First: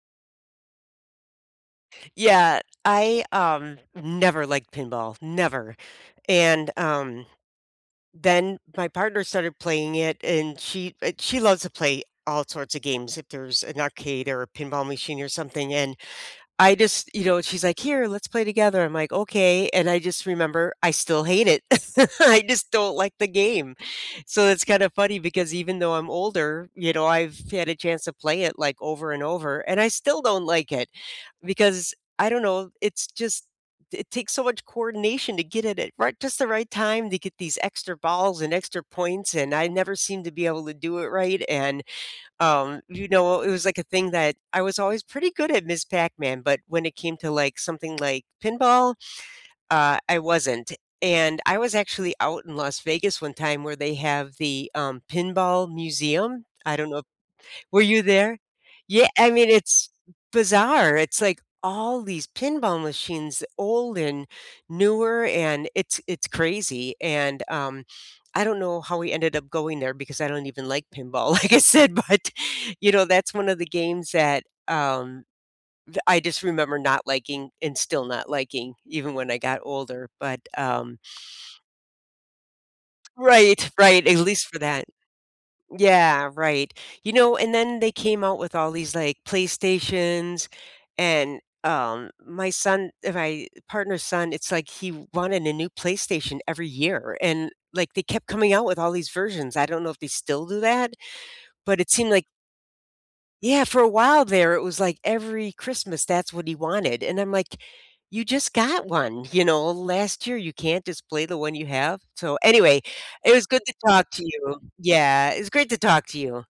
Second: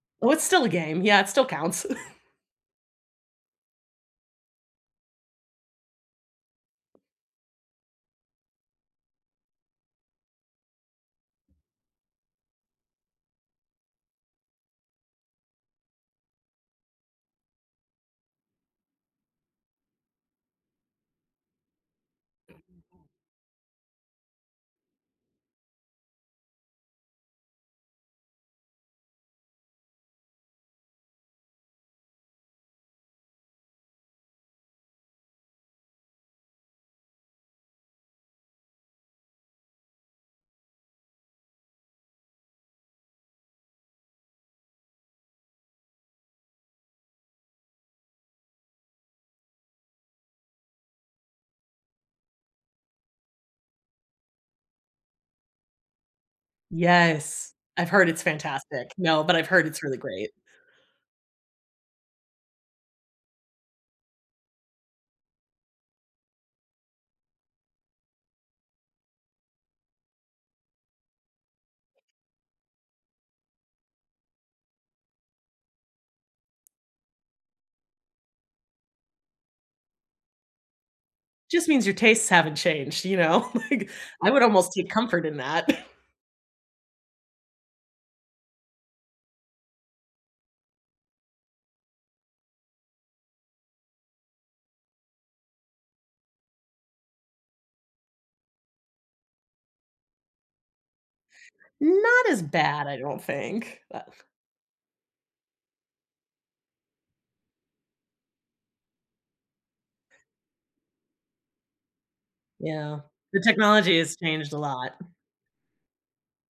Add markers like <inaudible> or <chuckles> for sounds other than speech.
Oh, it's still a game, yeah, it still counts. <chuckles> Yeah, I, um, never liked pinball, never, and, um, then my partner started playing it, and she uh, she loves to play all sorts of games if there's an arcade, or a pinball machine, or something, and I just you know, she's like, "Here, let's play together." I'm like, "Okay, and I just remember I still hate it." <chuckles> I just don't like the game, so it's kind of funny because even though I'm older, you know, I've had a chance to play it like over and over, and I still don't like it. Because I don't know, it's just it takes so much coordination to get it at right just the right time to get these extra balls, and extra points, and I never seemed to be able to do it right, and um, you know, it was like a thing that I was always pretty good at Ms. Pac-Man, but when it came to, like, something like pinball, uh, I wasn't. And I was actually out in Las Vegas one time where they have the, um, pinball museum, I don't know i Yes, Were I've you heard it's there? fantastic, Yeah, no, I but I've mean, heard it's it's really great. bizarre, it's like, all these pinball machines, old and newer, and it's it's crazy, and, um, I don't know how we ended up going there because "I don't even like pinball," like I said, but, you know, that's one of the games that, um, th I just remember not liking, and still not liking even when I got older, but um Just means your tastes haven't changed, you know, Right, like, right, at I would least for almost that take comfort in that. <chuckles> yeah, right, you know, and then they came out with all these like, PlayStations and um my son, ri my partner's son, it's like he wanted a new PlayStation every year, and like they kept coming out with all these versions. I don't know if they still do that, but it seemed like Not as bad, I don't Yeah, for think, a but while there, it was like every Christmas, that's what he wanted, and I'm like, you just got one, you know, last year you can't just play the one you have. So, anyway, Yeah, it the was good to technology talk has to changed a you, lot. yeah, it's great to talk to you.